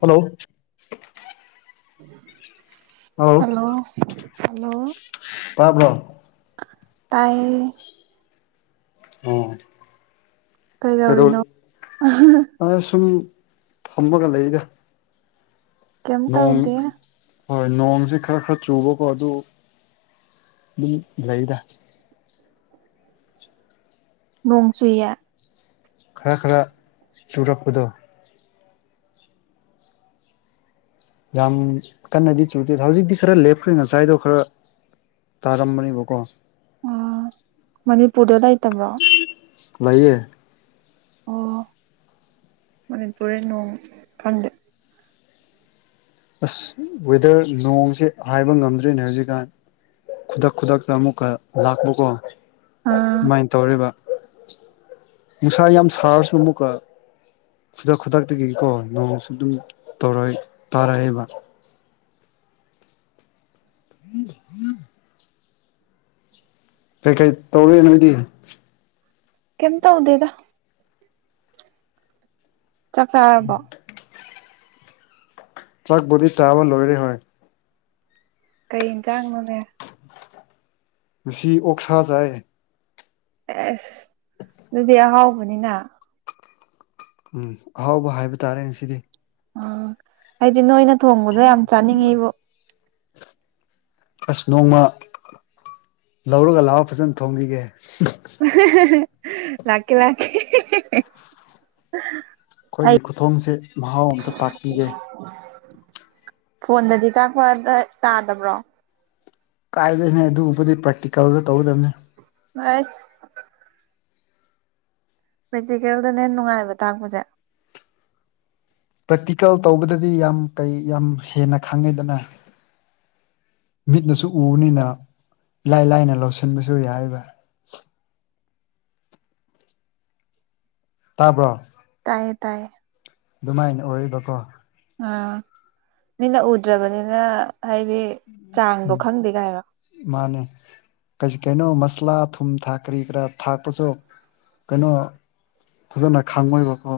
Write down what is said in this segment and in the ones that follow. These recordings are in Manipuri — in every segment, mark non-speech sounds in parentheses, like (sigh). ꯍꯜꯂꯣ ꯍꯜꯂꯣ ꯍꯂꯣ ꯍꯜꯂꯣ ꯇꯥꯕ꯭ꯔꯣ ꯇꯥꯏ ꯑꯣ ꯀꯩꯗꯧꯔꯤꯅꯣ ꯑꯥ ꯁꯨꯝ ꯐꯝꯃꯒ ꯂꯩꯗꯥ ꯀꯩꯝ ꯅꯣꯡ ꯇꯧꯗꯦ ꯍꯣꯏ ꯅꯣꯡꯁꯦ ꯈꯔ ꯈꯔ ꯆꯨꯕꯀꯣ ꯑꯗꯨ ꯑꯗꯨꯝ ꯂꯩꯗ ꯅꯣꯡ ꯆꯨꯏꯌꯦ ꯈꯔ ꯈꯔ ꯆꯨꯔꯛꯄꯗꯣ ꯌꯥꯝ ꯀꯟꯅꯗꯤ ꯆꯨꯗꯦ ꯍꯧꯖꯤꯛꯇꯤ ꯈꯔ ꯂꯦꯞꯈ꯭ꯔꯦ ꯉꯁꯥꯏꯗꯣ ꯈꯔ ꯇꯥꯔꯝꯕꯅꯤꯕꯀꯣ ꯑ ꯃꯅꯤꯄꯨꯔꯗ ꯂꯩꯇꯕ꯭ꯔꯣ ꯂꯩꯌꯦ ꯑꯣ ꯃꯅꯤꯄꯨꯔꯗ ꯅꯣꯡ ꯈꯪꯗꯦ ꯑꯁ ꯋꯦꯗꯔ ꯅꯣꯡꯁꯦ ꯍꯥꯏꯕ ꯉꯝꯗ꯭ꯔꯤꯅꯦ ꯍꯧꯖꯤꯛꯀꯥꯟ ꯈꯨꯗꯛ ꯈꯨꯗꯛꯇ ꯑꯃꯨꯛꯀ ꯂꯥꯛꯄꯀꯣ ꯑꯥ ꯑꯗꯨꯃꯥꯏꯅ ꯇꯧꯔꯤꯕ ꯅꯨꯡꯁꯥ ꯌꯥꯝ ꯁꯥꯔꯁꯨ ꯑꯃꯨꯛꯀ ꯈꯨꯗꯛ ꯈꯨꯗꯛꯇꯒꯤꯀꯣ ꯅꯣꯡꯁꯨ ꯑꯗꯨꯝ ꯇꯧꯔ ꯇꯥꯔꯛꯑꯦꯕ (unintelligible) ꯀꯩꯀꯩ ꯇꯧꯔꯦ ꯅꯣꯏꯗꯤ ꯀꯩꯝ ꯇꯧꯗꯦꯗꯥ ꯆꯥꯛ ꯆꯥꯔꯕꯣ ꯆꯥꯛꯕꯨꯗꯤ ꯆꯥꯕ ꯂꯣꯏꯔꯦ ꯍꯣꯏ ꯀꯩ ꯌꯦꯟꯁꯥꯡꯅꯣꯅꯦ ꯉꯁꯤ ꯑꯣꯛꯁꯥ ꯆꯥꯏꯌꯦ ꯑꯦꯁ ꯑꯗꯨꯗꯤ ꯑꯍꯥꯎꯕꯅꯤꯅ ꯎꯝ ꯑꯍꯥꯎꯕ ꯍꯥꯏꯕ ꯇꯥꯔꯦ ꯉꯁꯤꯗꯤ ꯑ ꯑꯩꯗꯤ ꯅꯣꯏꯅ ꯊꯣꯡꯕꯗꯣ ꯌꯥꯝ ꯆꯥꯅꯤꯡꯉꯤꯕꯨ ꯑꯁ ꯅꯣꯡꯃ ꯂꯧꯔꯒ ꯂꯥꯛꯑꯣ ꯐꯖꯅ ꯊꯣꯡꯕꯤꯒꯦ ꯂꯥꯛꯀꯦ ꯂꯥꯛꯀꯦ ꯑꯩ ꯑꯩꯈꯣꯏꯒꯤ ꯈꯨꯊꯣꯡꯁꯦ ꯃꯍꯥꯎ ꯇꯥꯛꯄꯤꯒꯦ ꯐꯣꯟꯗꯗꯤ ꯇꯥꯛꯄꯗ ꯇꯥꯗꯕ꯭ꯔꯣ ꯀꯥꯏꯗꯣꯅꯣꯍꯦ ꯑꯗꯨ ꯎꯠꯄꯗꯤ ꯄ꯭ꯔꯦꯇꯤꯀꯦꯜꯗ ꯇꯧꯒꯗꯕꯅꯤ ꯑꯁ ꯄ꯭ꯔꯦꯛꯇꯤꯀꯦꯜꯗ ꯍꯦꯟꯅ ꯅꯨꯡꯉꯥꯏꯕ ꯇꯥꯛꯄꯁꯦ ꯄ꯭ꯔꯦꯛꯇꯤꯀꯦꯜ ꯇꯧꯕꯗꯗꯤ ꯌꯥꯝ ꯀꯩ ꯌꯥꯝ ꯍꯦꯟꯅ ꯈꯪꯉꯦꯗꯅ ꯃꯤꯠꯅꯁꯨ ꯎꯕꯅꯤꯅ ꯏꯂꯥꯏ ꯂꯥꯏꯅ ꯂꯧꯁꯤꯟꯕꯁꯨ ꯌꯥꯏꯕ ꯇꯥꯕ꯭ꯔꯣ ꯇꯥꯏꯌꯦ ꯇꯥꯏꯌꯦ ꯑꯗꯨꯃꯥꯏꯅ ꯑꯣꯏꯌꯦꯕꯀꯣ ꯑꯥ ꯃꯤꯅ ꯎꯗ꯭ꯔꯕꯅꯤꯅ ꯍꯥꯏꯗꯤ ꯆꯥꯡꯗꯣ ꯎꯝ ꯈꯪꯗꯦ ꯀꯥꯏꯔꯣ ꯃꯥꯅꯦ ꯀ ꯀꯩꯅꯣ ꯃꯁꯂꯥ ꯊꯨꯝ ꯊꯥꯛ ꯀꯔꯤ ꯀꯔꯥ ꯊꯥꯛꯄꯁꯨ ꯀꯩꯅꯣ ꯐꯖꯅ ꯈꯥꯡꯉꯣꯏꯕꯀꯣ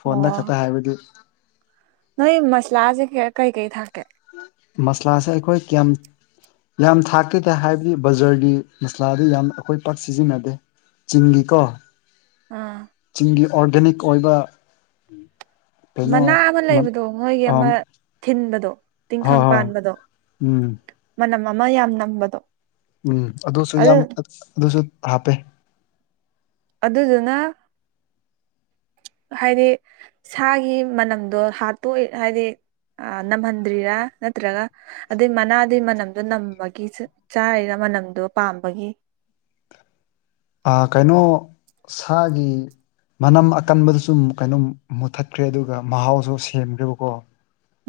ꯐꯣꯟꯗ ꯑꯣ ꯈꯛꯇ ꯍꯥꯏꯕꯗꯤ ꯅꯣꯏ ꯃꯁꯂꯥꯁꯦ ꯀꯩ ꯀꯩ ꯊꯥꯛꯀꯦ ꯃꯁꯂꯥꯁꯦ ꯑꯩꯈꯣꯏ ꯀꯌꯥꯝ ꯌꯥꯝ ꯊꯥꯛꯇꯦ ꯇꯥꯏꯍꯥꯏꯕꯗꯤ ꯕꯖꯥꯔꯒꯤ ꯃꯁꯂꯥꯗꯤ ꯌꯥꯝ ꯑꯩꯈꯣꯏ ꯄꯥꯛ ꯁꯤꯖꯤꯟꯅꯗꯦ ꯆꯤꯡꯒꯤꯀꯣ ꯑꯥ ꯆꯤꯡꯒꯤ ꯑꯣꯔꯒꯥꯅꯤꯛ ꯑꯣꯏꯕ ꯀꯩꯅꯣ ꯃꯅꯥ ꯑꯃ ꯂꯩꯕꯗꯣ ꯅꯣꯏꯒꯤ ꯑ ꯑꯃ ꯊꯤꯟꯕꯗꯣ ꯍꯣꯏ ꯇꯤꯡꯈꯪ ꯍꯣꯏ ꯄꯥꯟꯕꯗꯣ ꯎꯝ ꯃꯅꯝ ꯑꯃ ꯌꯥꯝ ꯅꯝꯕꯗꯣ ꯎꯝ ꯑꯗꯨꯁꯨ ꯑꯗꯨ ꯌꯥꯝ ꯑꯗꯨꯁꯨ ꯍꯥꯞꯄꯦ ꯑꯗꯨꯗꯨꯅ ꯍꯥꯏꯗꯤ ꯁꯥꯒꯤ ꯃꯅꯝꯗꯣ ꯍꯥꯠꯇꯣꯛ ꯍꯥꯏꯗꯤ ꯑꯥ ꯅꯝꯍꯟꯗ꯭ꯔꯤꯔꯥ ꯅꯠꯇ꯭ꯔꯒ ꯑꯗꯨꯏ ꯃꯅꯥꯗꯨꯢ ꯃꯅꯝꯗꯣ ꯅꯝꯕꯒꯤ ꯆꯠ ꯆꯥꯔꯤꯔ ꯃꯅꯝꯗꯣ ꯄꯥꯝꯕꯒꯤ ꯑꯥ ꯀꯩꯅꯣ ꯁꯥꯒꯤ ꯃꯅꯝ ꯑꯀꯟꯕꯗꯁꯨꯨꯝ ꯀꯩꯅꯣꯝ ꯃꯨꯊꯠꯈ꯭ꯔꯦ ꯑꯗꯨꯒ ꯃꯍꯥꯎꯁꯨ ꯁꯦꯝꯈ꯭ꯔꯦꯕꯀꯣ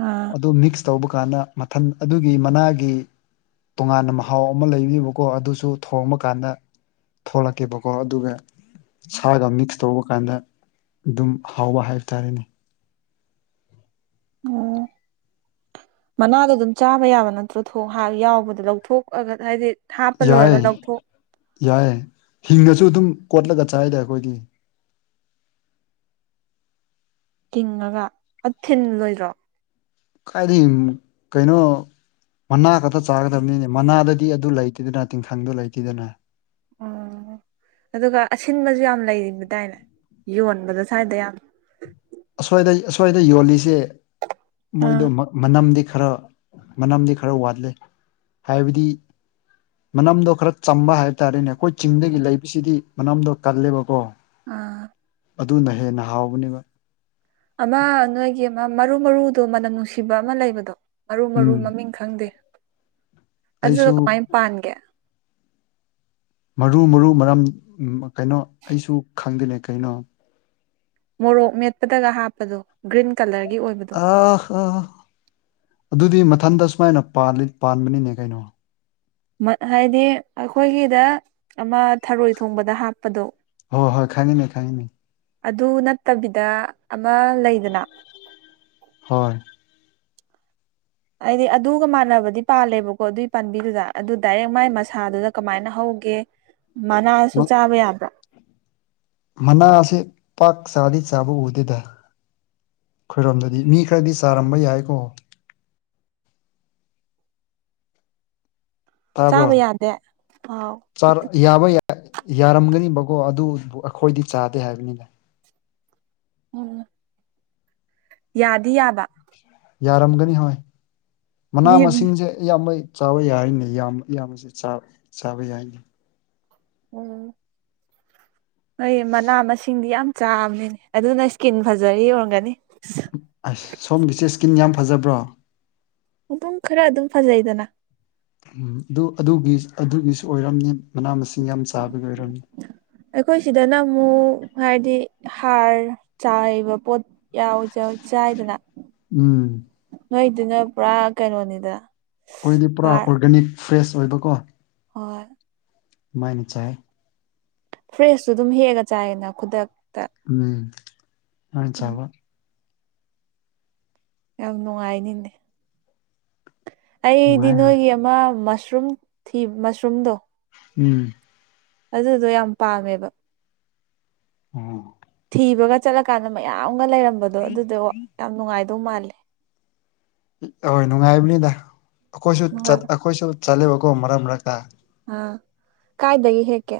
ꯑꯥ ꯑꯗꯨ ꯃꯤꯛꯁ ꯇꯧꯕ ꯀꯥꯟꯗ ꯃꯊꯟ ꯑꯗꯨꯒꯤ ꯃꯅꯥꯒꯤ ꯇꯣꯉꯥꯟꯅ ꯃꯍꯥꯎ ꯑꯃ ꯂꯩꯕꯤꯕꯀꯣ ꯑꯗꯨꯁꯨ ꯊꯣꯡꯕ ꯀꯥꯟꯗ ꯊꯣꯛꯂꯛꯀꯦꯕꯀꯣ ꯑꯗꯨꯒ ꯁꯥꯒ ꯃꯤꯛꯁ ꯇꯧꯕ ꯀꯥꯟꯗ ꯑꯗꯨꯝ ꯍꯥꯎꯕ ꯍꯥꯏꯕ ꯇꯥꯔꯦꯅꯦ ꯑꯣ ꯃꯅꯥꯗꯣ ꯑꯗꯨꯝ ꯆꯥꯕ ꯌꯥꯕ ꯅꯠꯇ꯭ꯔꯣ ꯊꯣꯡ ꯍꯥ ꯌꯥꯎꯕꯗ ꯂꯧꯊꯣꯛꯑꯒ ꯍꯥꯏꯗꯤ ꯍꯥꯞꯄ ꯂꯣꯏꯔꯒ ꯌꯥꯏ ꯂꯧꯊꯣꯛ ꯌꯥꯏꯌꯦ ꯍꯤꯡꯉꯁꯨ ꯑꯗꯨꯝ ꯀꯣꯠꯂꯒ ꯆꯥꯏꯗꯥ ꯑꯩꯈꯣꯏꯗꯤ ꯇꯤꯡꯉꯒ ꯑꯊꯤꯟ ꯂꯣꯏꯗ꯭ꯔꯣ ꯀꯥꯏꯗꯩꯝ ꯀꯩꯅꯣ ꯃꯅꯥ ꯈꯛꯇ ꯆꯥꯒꯗꯕꯅꯤꯅꯦ ꯃꯅꯥꯗꯗꯤ ꯑꯗꯨ ꯂꯩꯇꯦꯗꯅ ꯇꯤꯡꯈꯪꯗꯨ ꯂꯩꯇꯦꯗꯅ ꯑꯣ ꯑꯗꯨꯒ ꯑꯁꯤꯟꯕꯁꯨ ꯌꯥꯝ ꯂꯩꯔꯤꯕꯗꯥꯥꯏꯅꯦ ꯌꯣꯟꯕꯗ ꯁ꯭ꯋꯥꯏꯗ ꯌꯥꯝ ꯑꯁ꯭ꯋꯥꯏꯗ ꯑꯁ꯭ꯋꯥꯏꯗ ꯌꯣꯜꯂꯤꯁꯦ ꯃꯣꯏꯗꯣ ꯃꯅꯝꯗꯤ ꯈꯔ ꯃꯅꯝꯗꯤ ꯈꯔ ꯋꯥꯠꯂꯦ ꯍꯥꯏꯕꯗꯤ ꯃꯅꯝꯗꯣ ꯈꯔ ꯆꯝꯕ ꯍꯥꯏꯕ ꯇꯥꯔꯦꯅꯦ ꯑꯩꯈꯣꯏ ꯆꯤꯡꯗꯒꯤ ꯂꯩꯕꯁꯤꯗꯤ ꯃꯅꯝꯗꯣ ꯀꯜꯂꯦꯕꯀꯣ ꯑꯥ ꯑꯗꯨꯅ ꯍꯦꯟꯅ ꯍꯥꯎꯕꯅꯤꯅ ꯑꯃ ꯅꯣꯏꯒꯤ ꯑꯃ ꯃꯔꯨ ꯃꯔꯨꯗꯣ ꯃꯅꯝ ꯅꯨꯡꯁꯤꯕ ꯑꯃ ꯂꯩꯕꯗꯣ ꯃꯔꯨ ꯃꯔꯨ ꯎꯝ ꯃꯃꯤꯡ ꯈꯔ ꯈꯪꯗꯦ ꯑꯗꯨ ꯑꯩꯁꯨ ꯀꯃꯥꯏꯟ ꯄꯥꯟꯒꯦ ꯃꯔꯨ ꯃꯔꯨ ꯃꯔꯝ ꯎꯝ ꯀꯩꯅꯣ ꯑꯩꯁꯨ ꯈꯪꯗꯅꯦ ꯀꯩꯅꯣ ꯃꯣꯔꯣꯛ ꯃꯦꯠꯄꯗꯒ ꯍꯥꯞꯄꯗꯣ ꯒ꯭ꯔꯤꯟ ꯀꯂꯔꯒꯤ ꯑꯣꯏꯕꯗꯣ (unintelligible) ꯑꯗꯨꯗꯤ ꯃꯊꯟꯗ ꯁꯨꯃꯥꯏꯅ ꯄꯥꯜꯂꯤ ꯄꯥꯟꯕꯅꯤꯅꯦ ꯀꯩꯅꯣ ꯃꯠ ꯍꯥꯏꯗꯤ ꯑꯩꯈꯣꯏꯒꯤꯗ ꯑꯃ ꯊꯔꯣꯏ ꯊꯣꯡꯕꯗ ꯍꯥꯞꯄꯗꯣ ꯍꯣꯏ ꯍꯣꯏ ꯈꯪꯉꯤꯅꯦ ꯈꯪꯉꯤꯅꯦ ꯑꯗꯨ ꯅꯠꯇꯕꯤꯗ ꯑꯃ ꯂꯩꯗꯅ ꯍꯣꯏ ꯑꯩꯗꯤ ꯑꯗꯨꯒ ꯃꯥꯟꯅꯕꯗꯤ ꯄꯥꯜꯂꯦꯕꯀꯣ ꯑꯗꯨꯏ ꯄꯥꯝꯕꯤꯗꯨꯗ ꯑꯗꯨ ꯗꯥꯏꯔꯦꯛ ꯃꯥꯏ ꯃꯁꯥꯗꯨꯗ ꯀꯃꯥꯏꯅ ꯍꯧꯒꯦ ꯃꯅꯥꯁꯨ ꯆꯥꯕ ꯌꯥꯕ꯭ꯔꯥ ꯃꯅꯥꯁꯦ ꯄꯥꯛ ꯆꯥꯗꯤ ꯆꯥꯕ ꯎꯗꯦꯗ ꯈꯣꯏꯔꯣꯝꯗꯗꯤ ꯃꯤ ꯈꯔꯗꯤ ꯆꯥꯔꯝꯕ ꯌꯥꯏꯀꯣ ꯆꯥꯕ ꯌꯥꯗꯦ ꯑꯥꯎ ꯆꯔꯥ ꯌꯥꯕ ꯌꯥꯏ ꯌꯥꯔꯝꯒꯅꯤꯕꯀꯣ ꯑꯗꯨꯕꯨ ꯑꯩꯈꯣꯏꯗꯤ ꯆꯥꯗꯦ ꯍꯥꯏꯕꯅꯤꯅꯦ ꯎꯝ ꯌꯥꯗꯤ ꯌꯥꯕ ꯌꯥꯔꯝꯒꯅꯤ ꯍꯣꯏ ꯃꯅꯥ ꯃꯤ ꯃꯁꯤꯡꯁꯦ ꯏꯌꯥꯝꯕꯩ ꯆꯥꯕ ꯌꯥꯔꯤꯅꯤ ꯌꯥꯝꯕ ꯏꯌꯥꯝꯕꯁꯤ ꯆꯥ ꯆꯥꯕꯥ ꯌꯥꯏꯅꯤ ꯎꯝ ꯍꯣꯏ ꯃꯅꯥ ꯃꯁꯤꯡꯗꯤ ꯌꯥꯝ ꯆꯥꯕꯅꯦ ꯑꯗꯨꯅ ꯏꯁꯀꯤꯟ ꯐꯖꯔꯤ ꯑꯣꯏꯔꯝꯒꯅꯤ ꯑꯁ ꯁꯣꯝꯒꯤꯁꯦ ꯏꯁꯀꯤꯟ ꯌꯥꯝ ꯐꯖꯕ꯭ꯔꯣ ꯑꯗꯨꯝ ꯈꯔ ꯑꯗꯨꯝ ꯐꯖꯩꯗꯅ ꯎꯝ ꯑꯗꯨ ꯑꯗꯨꯒꯤ ꯑꯗꯨꯒꯤꯁꯨ ꯑꯣꯏꯔꯝꯅꯤ ꯃꯅꯥ ꯃꯁꯤꯡ ꯌꯥꯝ ꯆꯥꯕꯒꯤ ꯑꯣꯏꯔꯝꯅꯤ ꯑꯩꯈꯣꯏ ꯁꯤꯗꯅ ꯑꯃꯨꯛ ꯍꯥꯏꯗꯤ ꯍꯥꯔ ꯆꯥꯏꯕ ꯄꯣꯠ__ ꯌꯥꯎꯖ ꯆꯥꯏꯗꯅ ꯎꯝ ꯅꯣꯏꯗꯨꯅ ꯄꯨꯔꯥ ꯀꯩꯅꯣꯅꯤꯗ ꯑꯩꯈꯣꯏꯗꯤ ꯄꯨꯔꯥ ꯑꯣꯔꯒꯥꯅꯤꯛ ꯐ꯭ꯔꯦꯁ ꯑꯣꯏꯕꯀꯣ ꯍꯣꯏ ꯃꯥꯏꯅ ꯆꯥꯏ ꯐ꯭ꯔꯦꯁꯁꯨꯨ ꯑꯗꯨꯝ ꯍꯦꯛꯑꯒ ꯆꯥꯏꯌꯦꯅ ꯈꯨꯗꯛ__ ꯎꯝ ꯑꯥ ꯆꯕ ꯌꯥꯝ ꯅꯨꯡꯉꯥꯏꯅꯤꯅꯦ ꯑꯩꯗꯤ ꯅꯨꯡꯉꯥꯏ ꯍꯣꯏ ꯅꯣꯏꯒꯤ ꯑꯃ ꯃꯁꯔꯨꯝ ꯊꯤ ꯃꯁꯔꯨꯝꯗꯣ ꯎꯝ ꯑꯗꯨꯗꯣ ꯌꯥꯝ ꯄꯥꯝꯃꯦꯕ ꯑꯣ ꯊꯤꯕꯒ ꯆꯠꯂꯀꯥꯟꯗ ꯃꯌꯥꯝꯒ ꯂꯩꯔꯝꯕꯗꯣ ꯑꯗꯨꯗꯣ ꯋꯥ ꯌꯥꯝ ꯅꯨꯡꯉꯥꯏꯗꯧ ꯃꯥꯜꯂꯦ ꯑꯣꯏ ꯅꯨꯡꯉꯥꯏꯕꯅꯤꯗ ꯑꯩꯈꯣꯏꯁꯨ ꯆꯠ ꯅꯨꯡꯉꯥꯏ ꯑꯩꯈꯣꯏꯁꯨ ꯆꯠꯂꯦꯕꯀꯣ ꯃꯔꯛ ꯃꯔꯛꯇ__ ꯑ ꯀꯥꯏꯗꯒꯤ ꯍꯦꯛꯀꯦ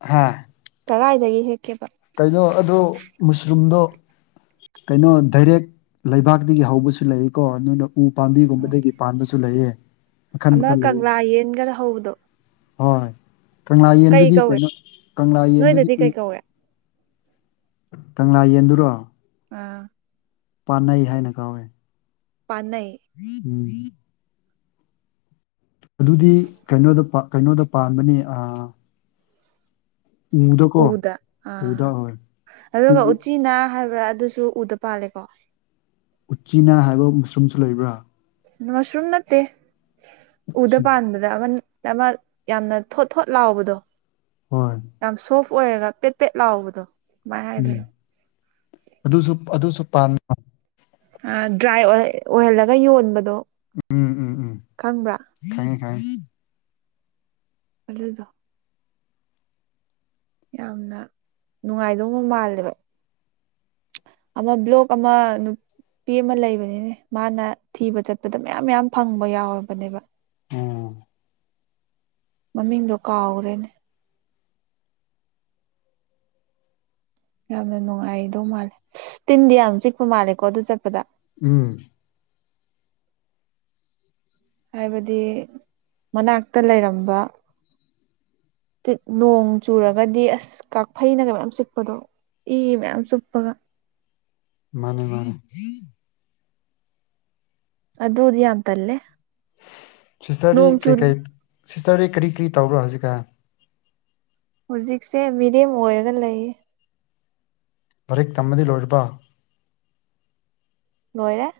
ꯍꯥꯥ ꯇꯔꯥꯥꯏꯗꯒꯤ ꯍꯦꯛꯀꯦꯕ ꯀꯩꯅꯣ ꯑꯗꯨ ꯃꯨꯁ꯭ꯔꯨꯝꯗꯣ ꯀꯩꯅꯣ ꯗꯥꯏꯔꯦꯛ ꯂꯩꯕꯥꯛꯗꯒꯤ ꯍꯧꯕꯁꯨ ꯂꯩꯀꯣ ꯑꯗꯨꯅ ꯎ ꯎꯝ ꯄꯥꯝꯕꯤꯒꯨꯝꯕꯗꯒꯤ ꯄꯥꯟꯕꯁꯨ ꯂꯩꯌꯦ ꯃꯈꯟ ꯑꯃ ꯃꯈꯟ ꯂꯩꯌꯦ ꯀꯪꯂꯥ ꯌꯦꯟꯒꯗ ꯍꯧꯕꯗꯣ ꯍꯣꯏ ꯀꯪꯂꯥ ꯀꯩ ꯌꯦꯟꯗꯨꯗꯤ ꯀꯧꯏ ꯀꯩꯅꯣ ꯀꯪꯂꯥ ꯌꯦꯟꯗꯨꯗꯤ ꯅꯣꯏꯗꯗꯤ ꯎ ꯀꯩ ꯀꯧꯏ ꯀꯪꯂꯥ ꯌꯦꯟꯗꯨꯔꯣ ꯑꯥ ꯄꯥꯟꯅꯩ ꯍꯥꯏꯅ ꯀꯧꯋꯦ ꯄꯥꯅꯩ ꯎꯝ ꯑꯗꯨꯗꯤ ꯀꯩꯅꯣꯗ ꯄꯥ ꯀꯩꯅꯣꯗ ꯄꯥꯟꯕꯅꯤ ꯑꯥ ꯎꯗ ꯑꯥ ꯎꯗ ꯍꯣꯏ ꯎ ꯑꯗꯨꯒ ꯎꯆꯤꯅ ꯍꯥꯏꯕ꯭ꯔꯥ ꯑꯗꯨꯁꯨ ꯎꯗ ꯄꯥꯜꯂꯦꯀꯣ ꯎꯆꯤꯅꯥ ꯍꯥꯏꯕ ꯃꯨꯁꯨꯝꯁꯨ ꯂꯩꯕ꯭ꯔꯥ ꯃꯁ꯭ꯔꯨꯝ ꯅꯠꯇꯦ ꯎꯗ ꯎꯆꯤꯅꯥ ꯄꯥꯟꯕꯥ__ ꯑꯗ ꯑꯃꯟ ꯆꯥꯃꯛ ꯌꯥꯝꯅ ꯊꯣꯠ ꯊꯣꯠ ꯂꯥꯎꯕꯗꯣ ꯍꯣꯏ ꯌꯥꯝ ꯁꯣꯐ ꯑꯣꯏꯔꯒ ꯄꯦꯠ ꯄꯦꯠ ꯂꯥꯎꯕꯗꯣ ꯀꯃꯥꯏꯅ ꯎꯝ ꯍꯥꯏꯗꯣꯏꯅꯣ ꯑꯗꯨꯁꯨ ꯑꯗꯨꯁꯨ ꯄꯥꯟ__ ꯑꯥ ꯗ꯭ꯔꯥꯏ ꯑꯣꯏꯍ ꯑꯣꯏꯍꯜꯂꯒ ꯌꯣꯟꯕꯗꯣ ꯎꯝ ꯎꯝ ꯎꯝ ꯈꯪꯕ꯭ꯔꯥ ꯈꯪꯉꯦ ꯈꯪꯉꯦ ꯑꯗꯨꯗꯣ ꯌꯥꯝꯅ ꯅꯨꯡꯉꯥꯏꯗꯧꯕ ꯃꯥꯜꯂꯦꯕ ꯑꯃ ꯕ꯭ꯂꯣꯛ ꯑꯃ ꯅꯨꯞ__ ꯄꯤ ꯑꯃ ꯂꯩꯕꯅꯤꯅꯦ ꯃꯥꯅ ꯊꯤꯕ ꯆꯠꯄꯗ ꯃꯌꯥꯝ ꯃꯌꯥꯝ ꯐꯪꯕ ꯌꯥꯎꯔꯕꯅꯦꯕ ꯎꯝ ꯃꯃꯤꯡꯗꯣ ꯀꯥꯎꯒ꯭ꯔꯦꯅꯦ ꯌꯥꯝꯅ ꯅꯨꯡꯉꯥꯏꯗꯧ ꯃꯥꯜꯂꯦ ꯇꯤꯟꯗꯤ ꯌꯥꯝ ꯆꯤꯛꯄ ꯃꯥꯜꯂꯦꯀꯣ ꯑꯗꯨ ꯆꯠꯄꯗ ꯎꯝ ꯍꯥꯏꯕꯗꯤ ꯃꯅꯥꯛꯇ ꯂꯩꯔꯝꯕ ꯇꯤꯠ ꯅꯣꯡ ꯆꯨꯔꯒꯗꯤ ꯑꯁ ꯀꯥꯐꯩꯅꯒ ꯃꯌꯥꯝ ꯆꯤꯛꯄꯗꯣ ꯏ ꯃꯌꯥꯝ ꯆꯨꯞꯄꯒ ꯃꯥꯟꯅꯦ ꯃꯥꯟꯅꯦ ꯑꯗꯨꯗꯤ ꯌꯥꯝ ꯇꯜꯂꯦ ꯁꯤꯁꯇ꯭ꯔꯗꯤ ꯅꯣꯡ ꯆꯨ ꯀꯩꯀꯩ ꯁꯤꯁꯇ꯭ꯔꯗꯤ ꯀꯔꯤ ꯀꯔꯤ ꯇꯧꯕ꯭ꯔꯣ ꯍꯧꯖꯤꯛꯀꯥꯟ ꯍꯨꯖꯤꯛꯁꯦ ꯃꯤꯔ‌ꯦꯝ ꯑꯣꯏꯔꯒ ꯂꯩꯌꯦ ꯄꯔꯤꯛ ꯇꯝꯕꯗꯤ ꯂꯣꯏꯔꯕ ꯂꯣꯏꯔꯦ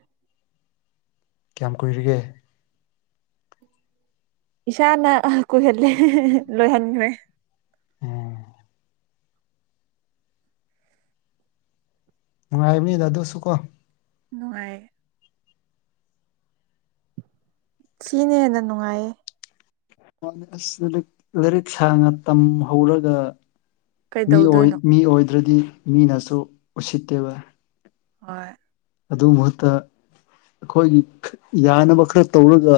ꯀꯌꯥꯝ ꯀꯨꯏꯔꯤꯒꯦ ꯏꯁꯥꯅ ꯑ ꯀꯨꯏꯍꯜꯂꯦ ꯂꯣꯏꯍꯟꯈ꯭ꯔ‌ꯦ ꯎꯝ ꯅꯨꯡꯉꯥꯏꯕꯅꯤꯗ ꯑꯗꯨꯁꯨ ꯀꯣ ꯅꯨꯡꯉꯥꯏ ꯁꯤꯅ ꯍꯦꯟꯅ ꯅꯨꯡꯉꯥꯏꯌꯦ ꯃꯥꯟꯅ‌ꯦ ꯑꯁ ꯂꯥꯏꯔꯤꯛ ꯂꯥꯏꯔꯤꯛ ꯁꯥꯡꯅ ꯇꯝꯍꯧꯔꯒ ꯃꯤ ꯑ‌ꯣꯏ ꯀꯩꯗꯧꯗꯣꯏꯅꯣ ꯃꯤ ꯑꯣꯏꯗ꯭ꯔꯗꯤ ꯃꯤꯅꯁꯨ ꯎꯁꯤꯠꯇꯦꯕ ꯍꯣꯏ ꯑꯗꯨ ꯃꯍꯨꯠꯇ ꯑꯩꯈꯣꯏꯒꯤ ꯌꯥꯅꯕ ꯈꯔ ꯇꯧꯔꯒ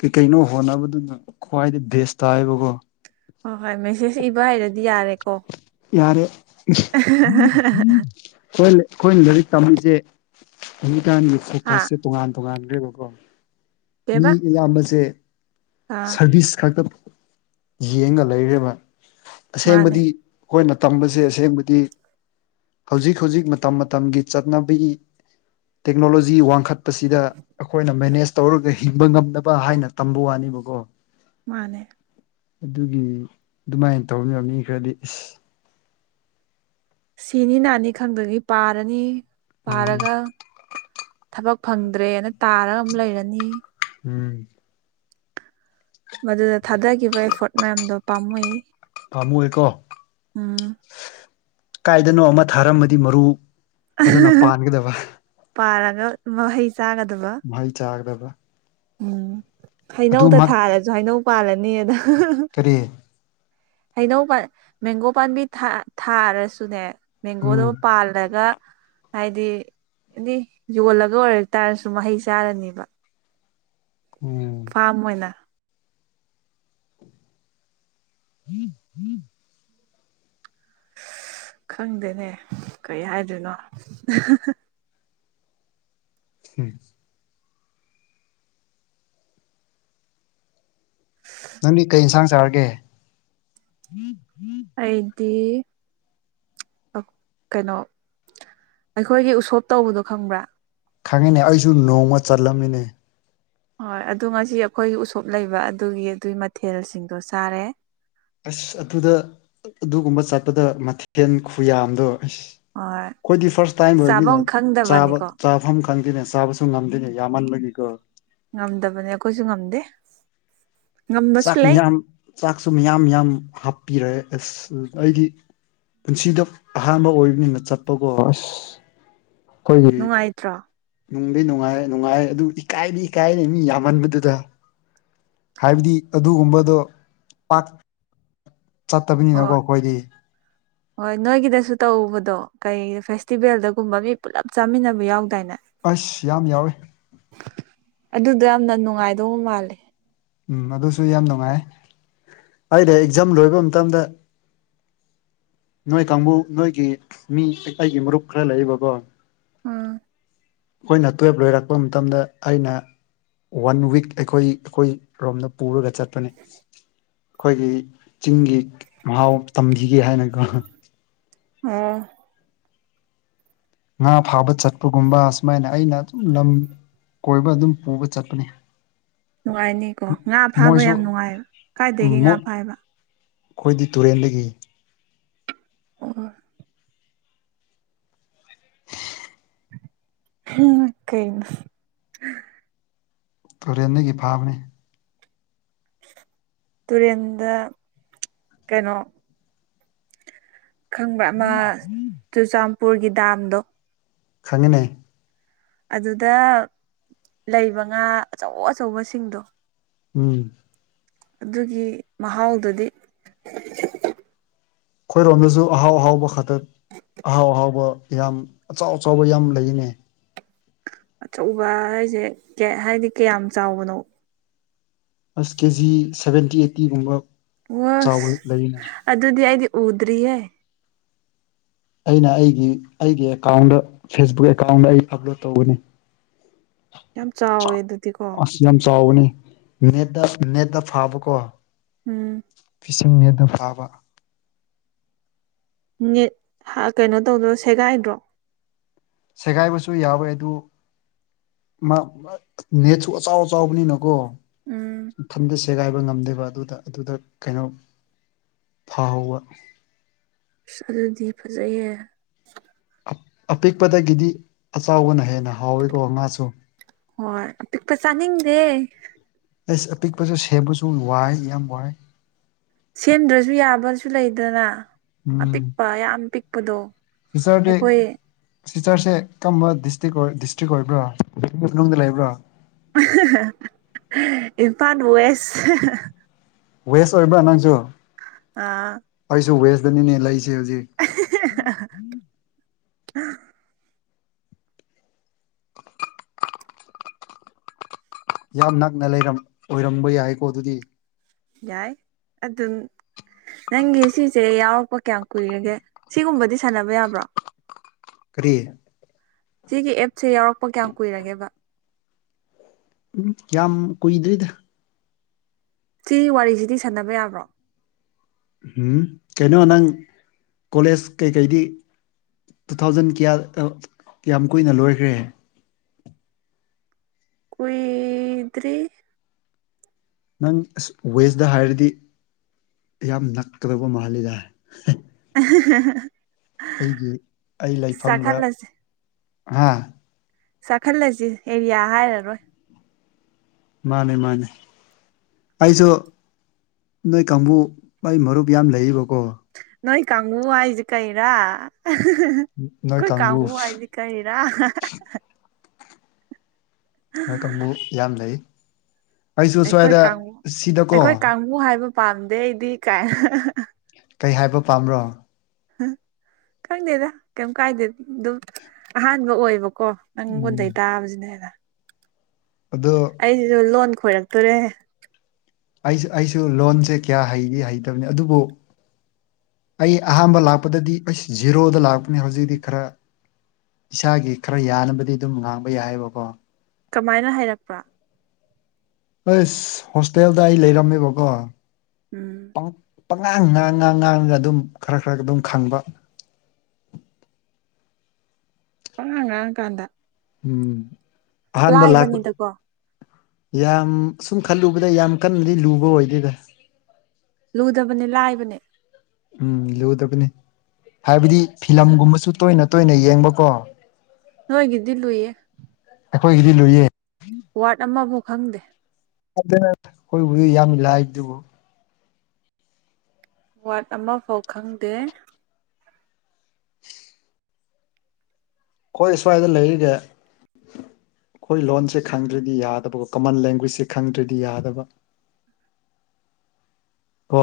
ꯀꯩꯀꯩꯅꯣ ꯍꯣꯠꯅꯕꯗꯨꯅ ꯈ꯭ꯋꯥꯏꯗ ꯕꯦꯁ ꯇꯥꯏꯌꯦꯕꯀꯣ ꯍꯣꯏ ꯍꯣꯏ ꯃꯦꯁꯦꯖ ꯏꯕ ꯍꯩꯔꯗꯤ ꯌꯥꯔꯦꯀꯣ ꯌꯥꯔꯦ (unintelligible) ꯈꯣꯏ ꯂꯩ ꯈꯣꯏꯅ ꯂꯩꯔꯤꯛ ꯇꯝꯃꯤꯁꯦ ꯍꯧꯖꯤꯀꯥꯟꯒꯤ ꯍꯥ ꯐ‌ꯣꯀꯁꯁ‌ꯦ ꯇꯣꯉꯥꯟ ꯇꯣꯉꯥꯟꯒ꯭ꯔꯦꯕꯀꯣ ꯃꯤ ꯀꯩꯕ ꯑꯌꯥꯝꯕꯁꯦ ꯑꯥ ꯁꯔꯚꯤꯁ ꯈꯛꯇ ꯌꯦꯡꯉ ꯂꯩꯔ‌ꯦꯕ ꯃꯥꯅꯦ ꯑꯁꯦꯡꯕꯗꯤ ꯈꯣꯏꯅ ꯇꯝꯕꯁꯦ ꯑꯁꯦꯡꯕꯗꯤ ꯍꯧꯖꯤꯛ ꯍꯧꯖꯤꯛ ꯃꯇꯝ ꯃꯇꯝꯒꯤ ꯆꯠꯅꯕꯤ ꯇꯦꯛꯅꯣꯂꯣꯖꯤ ꯋꯥꯡꯈꯠꯄꯁꯤꯗ ꯑꯈꯣꯏꯅ ꯃꯦꯅꯦꯖ ꯇꯧꯔꯒ ꯍꯤꯡꯕ ꯉꯝ ꯗꯕ ꯍꯥꯏꯅ ꯇꯝꯕ ꯋꯥꯅꯦꯕꯀꯣ ꯃꯥꯟꯅꯦ ꯑꯗꯨꯒꯤ ꯑꯗꯨꯃꯥꯏꯅ ꯇꯧꯅꯤꯕ ꯃꯤ ꯈꯔꯗꯤ ꯏꯁ ꯁꯤꯅꯤ ꯅꯥꯅꯤ ꯈꯪꯗꯒꯩ ꯄꯥꯔꯅꯤ ꯎꯝ ꯄꯥꯔꯒ ꯊꯕꯛ ꯐꯪꯗ꯭ꯔꯦꯅ ꯇꯥꯔꯒ ꯑꯃꯨꯛ ꯂꯩꯔꯅꯤ ꯎꯝ ꯃꯗꯨꯗ ꯊꯥꯗꯒꯤꯕ ꯑꯦꯐꯣꯔꯠ ꯃꯌꯥꯝꯗꯣ ꯄꯥꯝꯃꯨꯏ ꯄꯥꯝꯃꯨꯏꯌ‌ꯦꯀꯣ ꯎꯝ ꯀꯥꯏꯗꯅꯣ ꯑꯃ ꯊꯥꯔꯝꯃꯗꯤ ꯃꯔꯨ ꯐꯖꯅ ꯄꯥꯟꯒꯗꯕ ꯄꯥꯔꯒ ꯃꯍꯩ ꯆꯥꯒꯗꯕ ꯃꯍꯩ ꯆꯥꯒꯗꯕ ꯎꯝ ꯍꯩꯅꯧꯗ ꯑꯗꯨꯃꯛ ꯊꯥꯔꯖꯨ ꯍꯩꯅꯧ ꯄꯥꯜꯂꯅꯤ ꯑꯗ ꯀꯔꯤ ꯍꯩꯅꯧ ꯄꯥꯟ ꯃꯦꯡꯒꯣ ꯄꯥꯟꯕꯤ ꯊꯥ ꯊꯥꯔꯁꯨꯅꯦ ꯃꯦꯡꯒꯣꯗ ꯎꯝ ꯄꯥꯜꯂꯒ ꯍꯥꯏꯗꯤ ꯑꯦꯗꯤ ꯌꯣꯜꯂꯒ ꯑꯣꯏꯔꯛ ꯇꯥꯔꯁꯨ ꯃꯍꯩ ꯆꯥꯔꯅꯤꯕ ꯎꯝ ꯐꯥꯝ ꯑꯣꯏꯅꯥ (unintelligible) ꯈꯪꯗꯦꯅꯦ ꯀꯩ ꯍꯥꯏꯗꯣꯏꯅꯣ ꯎꯝ ꯅꯪꯗꯤ ꯀꯩ ꯌꯦꯟꯁꯥꯡ ꯆꯥꯔꯒꯦ (unintelligible) ꯑꯩꯗꯤ ꯀꯩꯅꯣ ꯑꯩꯈꯣꯏꯒꯤ ꯎꯁꯣꯞ ꯇꯧꯕꯗꯣ ꯈꯪꯕ꯭ꯔꯥ ꯈꯪꯉꯤꯅꯦ ꯑꯩꯁꯨ ꯅꯣꯡꯃ ꯆꯠꯂꯝꯃꯤꯅꯦ ꯍꯣꯏ ꯑꯗꯨ ꯉꯁꯤ ꯑꯩꯈꯣꯏ ꯎꯁꯣꯞ ꯂꯩꯕ ꯑꯗꯨꯒꯤ ꯑꯗꯨꯒꯤ ꯃꯊꯦꯜꯁꯤꯡꯗꯣ ꯆꯥꯔꯦ ꯑꯁ ꯑꯗꯨꯗ ꯑꯗꯨꯒꯨꯝꯕ ꯆꯠꯄꯗ ꯃꯊꯦꯜ ꯈꯨꯌꯥꯝꯗꯣ ꯑꯁ ꯍꯣꯏ ꯈꯣꯏꯗꯤ ꯐꯁ ꯇꯥꯏꯝ ꯑꯣꯏ ꯃꯤꯅꯥ ꯆꯥꯐꯝ ꯆꯥꯕ ꯈꯪꯗꯕꯅꯤꯀꯣ ꯆꯥꯐꯝ ꯈꯪꯗꯦꯅꯦ ꯆꯥꯕꯁꯨ ꯉꯝꯗꯦꯅꯦ ꯌꯥꯝꯃꯜꯕꯒꯤꯀꯣ ꯉꯝꯗꯕꯅꯦ ꯑꯩꯈꯣꯏꯁꯨ ꯉꯝꯗꯦ ꯉꯝꯕꯁꯨ ꯆꯥꯛ ꯂꯩ ꯃꯌꯥꯝ ꯆꯥꯛꯁꯨ ꯃꯌꯥꯝ ꯌꯥꯝ ꯍꯥꯞꯄꯤꯔꯦ ꯑꯁ ꯑꯩꯒꯤ ꯄꯨꯟꯁꯤꯗ ꯑꯍꯥꯟꯕ ꯑꯣꯏꯕꯅꯤꯅ ꯆꯠꯄꯀꯣ ꯑꯁ ꯑꯩꯈꯣꯏꯒꯤ ꯅꯨꯡꯉꯥꯏꯇ꯭ꯔꯣ ꯅꯨꯡꯗꯤ ꯅꯨꯡꯉꯥꯏ ꯅꯨꯡꯉꯥꯏ ꯑꯗꯨ ꯏꯀꯥꯏꯗꯤ ꯏꯀꯥꯏꯅꯦ ꯃꯤ ꯌꯥꯝꯃꯟꯕꯗꯨꯗ ꯍꯥꯏꯕꯗꯤ ꯑꯗꯨꯒꯨꯝꯕꯗꯣ ꯄꯥꯛ ꯆꯠꯇꯕꯅꯤꯅꯀꯣ ꯍꯣꯏ ꯑꯩꯈꯣꯏꯗꯤ (inaudible) ꯍꯣꯏ ꯅꯣꯏꯒꯤꯗꯁꯨ ꯇꯧꯕꯗꯣ ꯀꯩ ꯐꯦꯁꯇꯤꯚꯦꯜꯗꯒꯨꯝꯕ ꯃꯤ ꯄꯨꯜꯂꯞ ꯆꯥꯃꯤꯟꯅꯕ ꯌꯥꯎꯗꯥꯏꯅꯦ ꯑꯁ ꯌꯥꯝ ꯌꯥꯎꯋꯦ ꯑꯗꯨꯗ ꯌꯥꯝꯅ ꯅꯨꯡꯉꯥꯏꯗꯧꯕ ꯃꯥꯜꯂꯦ ꯎꯝ ꯑꯗꯨꯁꯨ ꯌꯥꯝ ꯅꯨꯡꯉꯥꯏ ꯑꯩꯅ ꯑꯦꯛꯖꯥꯝ ꯂꯣꯏꯕ ꯃꯇꯝꯗ ꯅꯣꯏ ꯀꯥꯡꯕꯨ ꯅꯣꯏꯒꯤ ꯃꯤ ꯑꯩꯒꯤ ꯃꯔꯨꯞ ꯈꯔ ꯂꯩꯕꯕꯣ ꯎꯝ ꯑꯩꯈꯣꯏꯅ ꯇꯨꯌꯦꯜꯕ ꯂꯣꯏꯔꯛꯄ ꯃꯇꯝꯗ ꯑꯩꯅ ꯋꯥꯟ ꯋꯤꯛ ꯑꯩꯈꯣꯏ ꯑꯩꯈꯣꯏꯔꯣꯝꯗ ꯄꯨꯔꯒ ꯆꯠꯄꯅꯦ ꯑꯩꯈꯣꯏꯒꯤ ꯆꯤꯡꯒꯤ ꯃꯍꯥꯎ ꯇꯝꯕꯤꯒꯦ ꯍꯥꯏꯅ ꯑ ꯉꯥ ꯐꯥꯕ ꯆꯠꯄꯒꯨꯝꯕ ꯁꯨꯃꯥꯏꯅ ꯑꯩꯅ ꯑꯗꯨꯝ ꯂꯝ ꯀꯣꯏꯕ ꯑꯗꯨꯝ ꯄꯨꯕ ꯆꯠꯄꯅꯤ ꯅꯨꯡꯉꯥꯏꯅꯤꯀꯣ ꯉꯥ ꯐꯥꯕ ꯃꯣꯏꯁꯨ ꯌꯥꯝ ꯅꯨꯡꯉꯥꯏꯕ ꯀꯥꯏꯗꯒꯤ ꯉꯥ ꯃꯣꯏ ꯐꯥꯏꯕꯥ ꯑꯩꯈꯣꯏꯗꯤ ꯇꯨꯔꯦꯟꯗꯒꯤ (unintelligible) (unintelligible) ꯇꯨꯔꯦꯟꯗꯒꯤ ꯐꯥꯕꯅꯤ ꯇꯨꯔꯦꯟꯗ ꯀꯩꯅꯣ ꯈꯪꯕ꯭ꯔꯥ ꯑꯃ ꯆꯨꯔꯆꯥꯟꯄꯨꯔꯒꯤ ꯗꯥꯝꯗꯣ ꯈꯪꯉꯤꯅꯦ ꯑꯗꯨꯗ ꯂꯩꯕ ꯉꯥ ꯑꯆꯧ ꯑꯆꯧꯕꯁꯤꯡꯗꯣ ꯎꯝ ꯑꯗꯨꯒꯤ ꯃꯍꯥꯎꯗꯨꯗꯤ ꯑꯩꯈꯣꯏꯔꯣꯝꯗꯁꯨ ꯑꯍꯥꯎ ꯑꯍꯥꯎꯕ ꯈꯛꯇ ꯑꯍꯥꯎ ꯑꯍꯥꯎꯕ ꯌꯥꯝ ꯑꯆꯥꯎ ꯑꯆꯥꯎꯕ ꯌꯥꯝ ꯂꯩꯅꯦ ꯑꯆꯧꯕ ꯍꯥꯏꯁꯦ ꯍꯥꯏꯗꯤ ꯀꯌꯥꯝ ꯆꯥꯎꯕꯅꯣ ꯑꯁ ꯀꯦꯖꯤ ꯁꯦꯚꯦꯟꯇꯤ ꯑꯩꯠꯇꯤꯒꯨꯝꯕ ꯑꯣꯁ ꯆꯥꯎꯕ ꯂꯩꯅꯦ ꯑꯗꯨꯗꯤ ꯑꯩꯗꯤ ꯎꯗ꯭ꯔꯤꯍꯦ ꯑꯩꯅ ꯑꯩꯒꯤ ꯑꯩꯒꯤ ꯑꯦꯀꯥꯎꯟꯗ ꯐꯦꯁꯕꯨꯛ ꯑꯦꯀꯥꯎꯟꯗ ꯑꯩ ꯑꯞꯂꯣꯠ ꯇꯧꯕꯅꯦ ꯌꯥꯝ ꯆꯥꯎꯋꯦ ꯑꯗꯨꯗꯤꯀꯣ ꯑꯁ ꯌꯥꯝ ꯆꯥꯎꯕꯅꯤ ꯅꯦꯠꯇ ꯅꯦꯠꯇ ꯐꯥꯕꯀꯣ ꯎꯝ ꯏꯁꯤꯡ ꯅꯦꯠꯇ ꯐꯥꯕ ꯅꯦꯠ ꯍꯥ ꯀꯩꯅꯣ ꯇꯧꯗ꯭ꯔꯣ ꯁꯦꯒꯥꯏꯗ꯭ꯔꯣ ꯁꯦꯒꯥꯏꯕꯁꯨ ꯌꯥꯎꯋꯦ ꯑꯗꯨ ꯃꯥ ꯅꯦꯁꯨ ꯑꯆꯥꯎ ꯑꯆꯥꯎꯕꯅꯤꯅꯀꯣ ꯎꯝ ꯊꯟꯗ ꯁꯦꯒꯥꯏꯕ ꯉꯝꯗꯦꯕ ꯑꯗꯨꯗ ꯑꯗꯨꯗ ꯀꯩꯅꯣ ꯐꯍꯧꯕ ꯑꯁ ꯑꯗꯨꯗꯤ ꯐꯖꯩꯍꯦ ꯑꯄꯤꯛꯄꯗꯒꯤꯗꯤ ꯑꯆꯥꯎꯕꯅ ꯍꯦꯟꯅ ꯍꯥꯎꯋꯤꯀꯣ ꯉꯥꯁꯨ ꯍꯣꯏ ꯑꯄꯤꯛꯄ ꯆꯥꯅꯤꯡꯗꯦ ꯑꯩꯁ ꯑꯄꯤꯛꯄꯁꯨ ꯁꯦꯝꯕꯁꯨ ꯋꯥꯏ ꯌꯥꯝ ꯋꯥꯏ ꯁꯦꯝꯗ꯭ꯔꯁꯨ ꯌꯥꯕꯁꯨ ꯂꯩꯗꯅ ꯑꯄꯤꯛꯄ ꯌꯥꯝ ꯄꯤꯛꯄꯗꯣ ꯄꯤꯁꯔꯗꯤ ꯑꯩꯈꯣꯏ ꯁꯤꯁꯇꯔꯁꯦ ꯀꯔꯝꯕ ꯗꯤꯁꯇ꯭ꯔꯤꯛ ꯑꯣꯏ ꯗꯤꯁꯇ꯭ꯔꯤꯛ ꯑꯣꯏꯕ꯭ꯔ (unintelligible) ꯃꯅꯨꯡꯗ ꯂꯩꯕ꯭ꯔꯣ ꯏꯝꯐꯥꯟ ꯋꯦꯁ ꯋꯦꯁ ꯑꯣꯏꯕ꯭ꯔꯥ ꯅꯪꯁꯨ ꯑꯥ ꯑꯩꯁꯨ ꯋꯦꯁꯇꯅꯤꯅꯦ ꯂꯩꯁꯦ ꯍꯧꯖꯤꯛ (unintelligible) ꯌꯥꯝ ꯅꯛꯅ ꯂꯩꯔꯝ ꯑꯣꯏꯔꯝꯕ ꯌꯥꯏꯀꯣ ꯑꯗꯨꯗꯤ ꯌꯥꯏ ꯑꯗꯨꯝ ꯅꯪꯒꯤ ꯁꯤꯁꯦ ꯌꯥꯎꯔꯛꯄ ꯀꯌꯥꯝ ꯀꯨꯏꯔꯒꯦ ꯁꯤꯒꯨꯝꯕꯗꯤ ꯁꯥꯟꯅꯕ ꯌꯥꯕ꯭ꯔꯣ ꯀꯔꯤ ꯁꯤꯒꯤ ꯑꯦꯞꯁꯦ ꯌꯥꯎꯔꯛꯄ ꯀꯌꯥꯝ ꯀꯨꯏꯔꯒꯦꯕ ꯎꯝ ꯌꯥꯝ ꯀꯨꯏꯗ꯭ꯔꯤꯗ ꯁꯤꯒꯤ ꯋꯥꯔꯤꯁꯤꯗꯤ ꯁꯥꯟꯅꯕ ꯌꯥꯕ꯭ꯔꯣ ꯎꯝ ꯀꯩꯅꯣ ꯅꯪ ꯀꯣꯂꯦꯖ ꯀꯩꯀꯩꯗꯤ ꯇꯨ ꯊꯥꯎꯖꯟ ꯀꯌꯥ ꯀꯌꯥꯝ ꯀꯨꯏꯅ ꯂꯣꯏꯈ꯭ꯔꯦ ꯀꯨꯏꯗ꯭ꯔꯤ ꯅꯪ ꯑꯁ ꯋꯦꯁꯇ ꯍꯥꯏꯔꯗꯤ ꯌꯥꯝ ꯅꯛꯀꯗꯕ ꯃꯥꯜꯂꯤꯗ ꯑ (inaudible) ꯑꯩꯒꯤ ꯑꯩ ꯂꯩꯐꯝꯒ ꯆꯥꯛꯈꯠꯂꯁꯤ ꯍꯥ ꯆꯥꯛꯈꯠꯂꯁꯤ ꯑꯦꯔꯤꯌꯥ ꯍꯥꯏꯔꯔꯣꯏ ꯃꯥꯅꯦ ꯃꯥꯅꯦ ꯑꯩꯁꯨ ꯅꯣꯏ ꯀꯥꯡꯕꯨ ꯑꯩꯩ ꯃꯔꯨꯞ ꯌꯥꯝ ꯂꯩꯔꯤꯌꯦꯕꯀꯣ ꯅꯣꯏ ꯀꯥꯡꯕꯨ ꯍꯥꯏꯁꯤ ꯀꯩꯔꯥ ꯑꯩꯈꯣꯏ ꯀꯥꯡꯕꯨ ꯍꯥꯏꯁꯤ ꯀꯩꯔꯥ ꯅꫭꯏ ꯀꯥꯡꯕꯨ ꯌꯥꯝ ꯂꯩ ꯑꯩꯁꯨ ꯑꯩꯈꯣꯏ ꯁ꯭ꯋꯥꯏꯗ ꯀꯥꯡꯕꯨ ꯁꯤꯗꯀꯣ ꯑꯩꯈꯣꯏ ꯀꯥꯡꯕꯨ ꯍꯥꯏꯕ ꯄꯥꯝꯗꯦ ꯑꯩꯗꯤ ꯀꯥꯏ ꯀꯩ ꯍꯥꯏꯕ ꯄꯥꯝꯕ꯭ꯔꯣ ꯈꯪꯗꯦꯗ ꯀꯩꯝ ꯀꯥꯏꯗꯦ ꯑꯗꯨꯝ ꯑꯍꯥꯟꯕ ꯑꯣꯏꯕ__ ꯀꯣ ꯎꯝ ꯅꯪꯉꯣꯟꯗꯩ ꯇꯥꯕꯖꯤꯅ ꯍꯦꯟꯅ ꯑꯗꯣ ꯑꯩꯖꯤꯖꯨ ꯂꯣꯟ ꯈꯣꯏꯔꯛꯇꯣꯔꯦ ꯑꯩꯁꯨ ꯑꯩꯁꯨ ꯂꯣꯟꯖꯦ ꯀꯌꯥ ꯍꯩꯗꯤ ꯍꯩꯇꯕꯅꯤ ꯑꯗꯨꯕꯨ ꯑꯩ ꯑꯍꯥꯟꯕ ꯂꯥꯛꯄꯗꯗꯤ ꯑꯩꯁ ꯖꯤꯔꯣꯗ ꯂꯥꯛꯄꯅꯦ ꯍꯧꯖꯤꯛꯇꯤ ꯈꯔ ꯏꯁꯥꯒꯤ ꯈꯔ ꯌꯥꯅꯕꯗꯤ ꯑꯗꯨꯝ ꯉꯥꯡꯕ ꯌꯥꯏꯌꯦꯕꯀꯣ ꯀꯃꯥꯏꯅ ꯍꯥꯏꯔꯛꯄ꯭ꯔꯥ ꯑꯁ ꯍꯣꯁꯇꯦꯜꯗ ꯑꯩ ꯂꯩꯔꯝꯃꯦꯕꯀꯣ ꯎꯝ ꯎꯪ ꯄꯪꯉꯥꯡ ꯉꯥꯡ ꯉꯥꯡ ꯉꯥꯡꯉꯒ ꯑꯗꯨꯝ ꯈꯔ ꯈꯔ ꯑꯗꯨꯝ ꯈꯪꯕ ꯄꯉꯥꯡ ꯉꯥꯡꯉ ꯀꯥꯟꯗ ꯎꯝ ꯑꯍꯥꯟꯕ ꯂꯥꯛꯄ__ ꯂꯥꯏꯕꯅꯤꯗꯀꯣ ꯌꯥꯝ ꯁꯨꯝ ꯈꯜꯂꯨꯕꯗ ꯌꯥꯝ ꯀꯟꯅꯗꯤ ꯂꯨꯕ ꯑꯣꯏꯗꯦꯗ ꯂꯨꯗꯕꯅꯦ ꯂꯥꯏꯕꯅꯦ ꯎꯝ ꯂꯨꯗꯕꯅꯤ ꯍꯥꯏꯕꯗꯤ ꯐꯤꯂꯝꯒꯨꯝꯕꯁꯨ ꯇꯣꯏꯅ ꯇꯣꯏꯅ ꯌꯦꯡꯕꯀꯣ ꯅꯣꯏꯒꯤꯗꯤ ꯂꯨꯏꯌꯦ ꯑꯩꯈꯣꯏꯒꯤꯗꯤ ꯂꯨꯏꯌꯦ ꯋꯥꯔꯗ ꯑꯃꯕꯨꯛ ꯈꯪꯗꯦ ꯍꯣꯏꯗ ꯑꯈꯣꯏꯕꯨꯗꯤ ꯌꯥꯝ ꯂꯥꯏꯕꯗꯨꯕꯨ ꯋꯥꯔꯗ ꯑꯃꯐꯥꯎ ꯈꯪꯗꯦ ꯈꯣꯏ ꯁ꯭ꯋꯥꯏꯗ ꯂꯩꯔꯤꯒꯦ ꯑꯈꯣꯏ ꯂꯣꯟꯁꯦ ꯈꯪꯗ꯭ꯔꯗꯤ ꯌꯥꯗꯕ ꯀꯃꯟ ꯂꯦꯡꯒ꯭ꯋꯦꯖꯁꯦ ꯈꯪꯗ꯭ꯔꯗꯤ ꯌꯥꯗꯕ (inaudible) ꯀꯣ